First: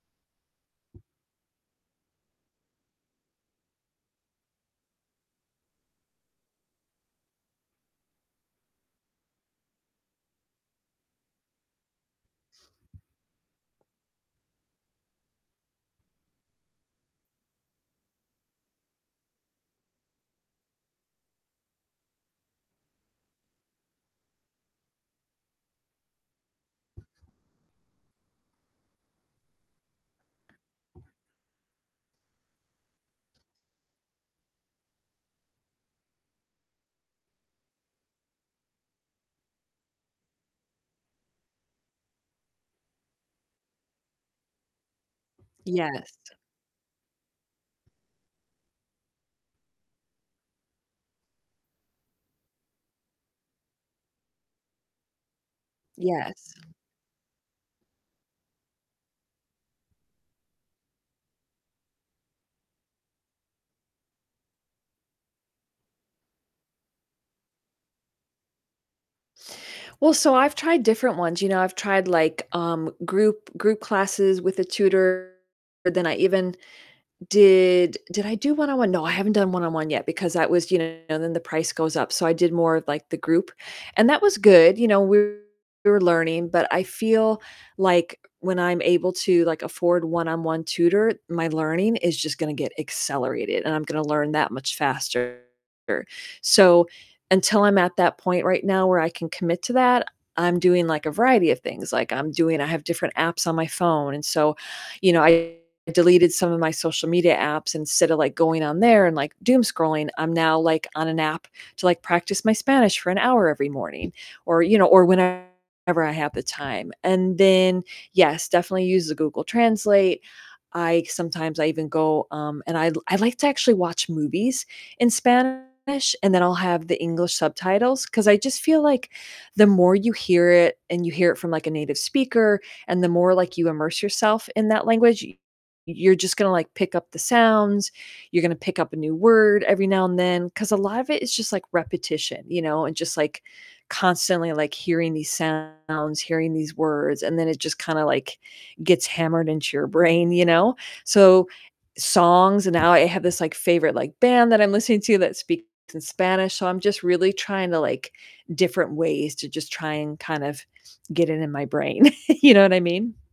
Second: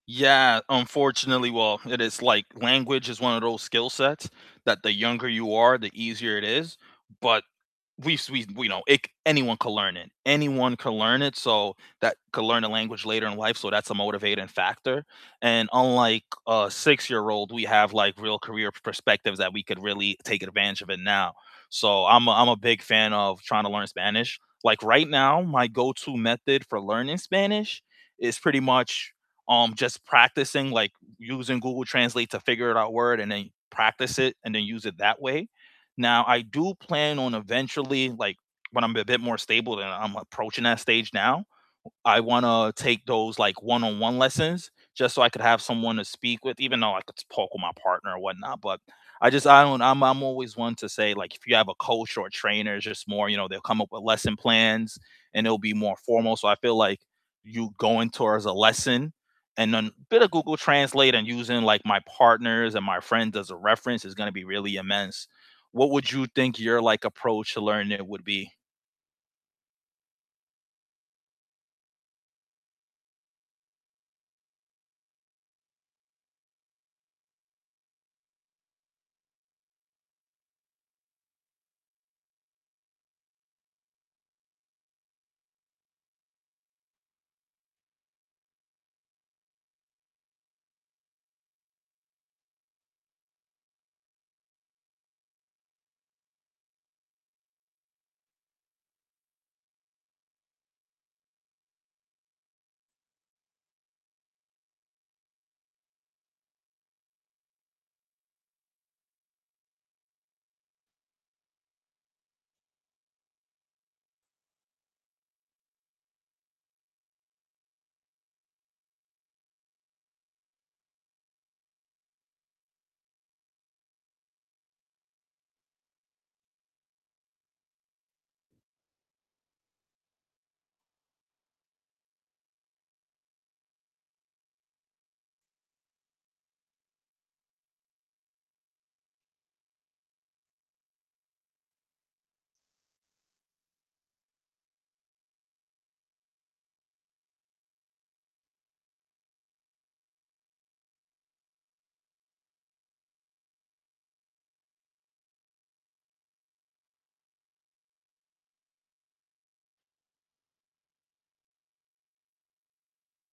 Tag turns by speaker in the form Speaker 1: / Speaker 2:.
Speaker 1: Yeah, unfortunately, well, it is like language is one of those skill sets that the younger you are, the easier it is. But we've we we know it anyone can learn it, anyone can learn it, so that can learn a language later in life, so that's a motivating factor. And unlike a 6 year old, we have, like, real career perspectives that we could really take advantage of it now. So I'm a I'm a big fan of tryna learn Spanish. Like, right now, my go-to method for learning Spanish is pretty much, um, just practicing, like, using Google Translate to figure out a word, and then practice it, and then use it that way. Now, I do plan on eventually, like, when I'm a bit more stable, and I'm approaching that stage now, I wanna take those like one-on-one lessons just so I could have someone to
Speaker 2: Yes.
Speaker 1: speak with, even though I could just talk with my partner or whatnot. But I just I don't I'm I'm always one to say like, if you have a coach or a trainer, it's just more you know, they'll come up with lesson plans, and it'll be more formal. So
Speaker 2: Yes.
Speaker 1: I feel, like, you going towards a lesson and then a bit of Google Translate and using, like, my partners and my friends as a reference is gonna be really immense. What would you think your, like, approach to learning it would be?
Speaker 2: Well, so I've tried different ones, you know, I've tried, like, um, group group classes with a tutor. Then I even did Did I do one-on-one? No, I haven't done one-on-one yet, because that was, you know, then the price goes up, so I did more of, like, the group, and that was good, you know, we we were learning but I feel, like, when I'm able to, like, afford one-on-one tutor, my learning is just gonna get accelerated, and I'm gonna learn that much faster. So until I'm at that point right now where I can commit to that, I'm doing, like, a variety of things. Like, I'm doing I have different apps on my phone and so, you know, I deleted some of my social media apps, instead of, like, going on there and, like, doom scrolling, I'm now, like, on an app to, like, practice my Spanish for an hour every morning or, you know, or whenever I have the time and then yes, definitely use the Google Translate. I sometimes I even go, um, and I I like to actually watch movies in Spanish, and then I'll have the English subtitles, 'cause I just feel, like, the more you hear it and you hear it from like a native speaker, and the more, like, you immerse yourself in that language, y you're just gonna, like, pick up the sounds, you're gonna pick up a new word every now and then, 'cause a lot of it is just like repetition, you know, and just, like, constantly, like, hearing these sounds, hearing these words, and then it just kinda, like, gets hammered into your brain, you know? So songs and now I have this like favorite like band that I'm listening to that speaks in Spanish, so I'm just really tryna, like different ways to just try and kind of get it in my brain. You know what I mean?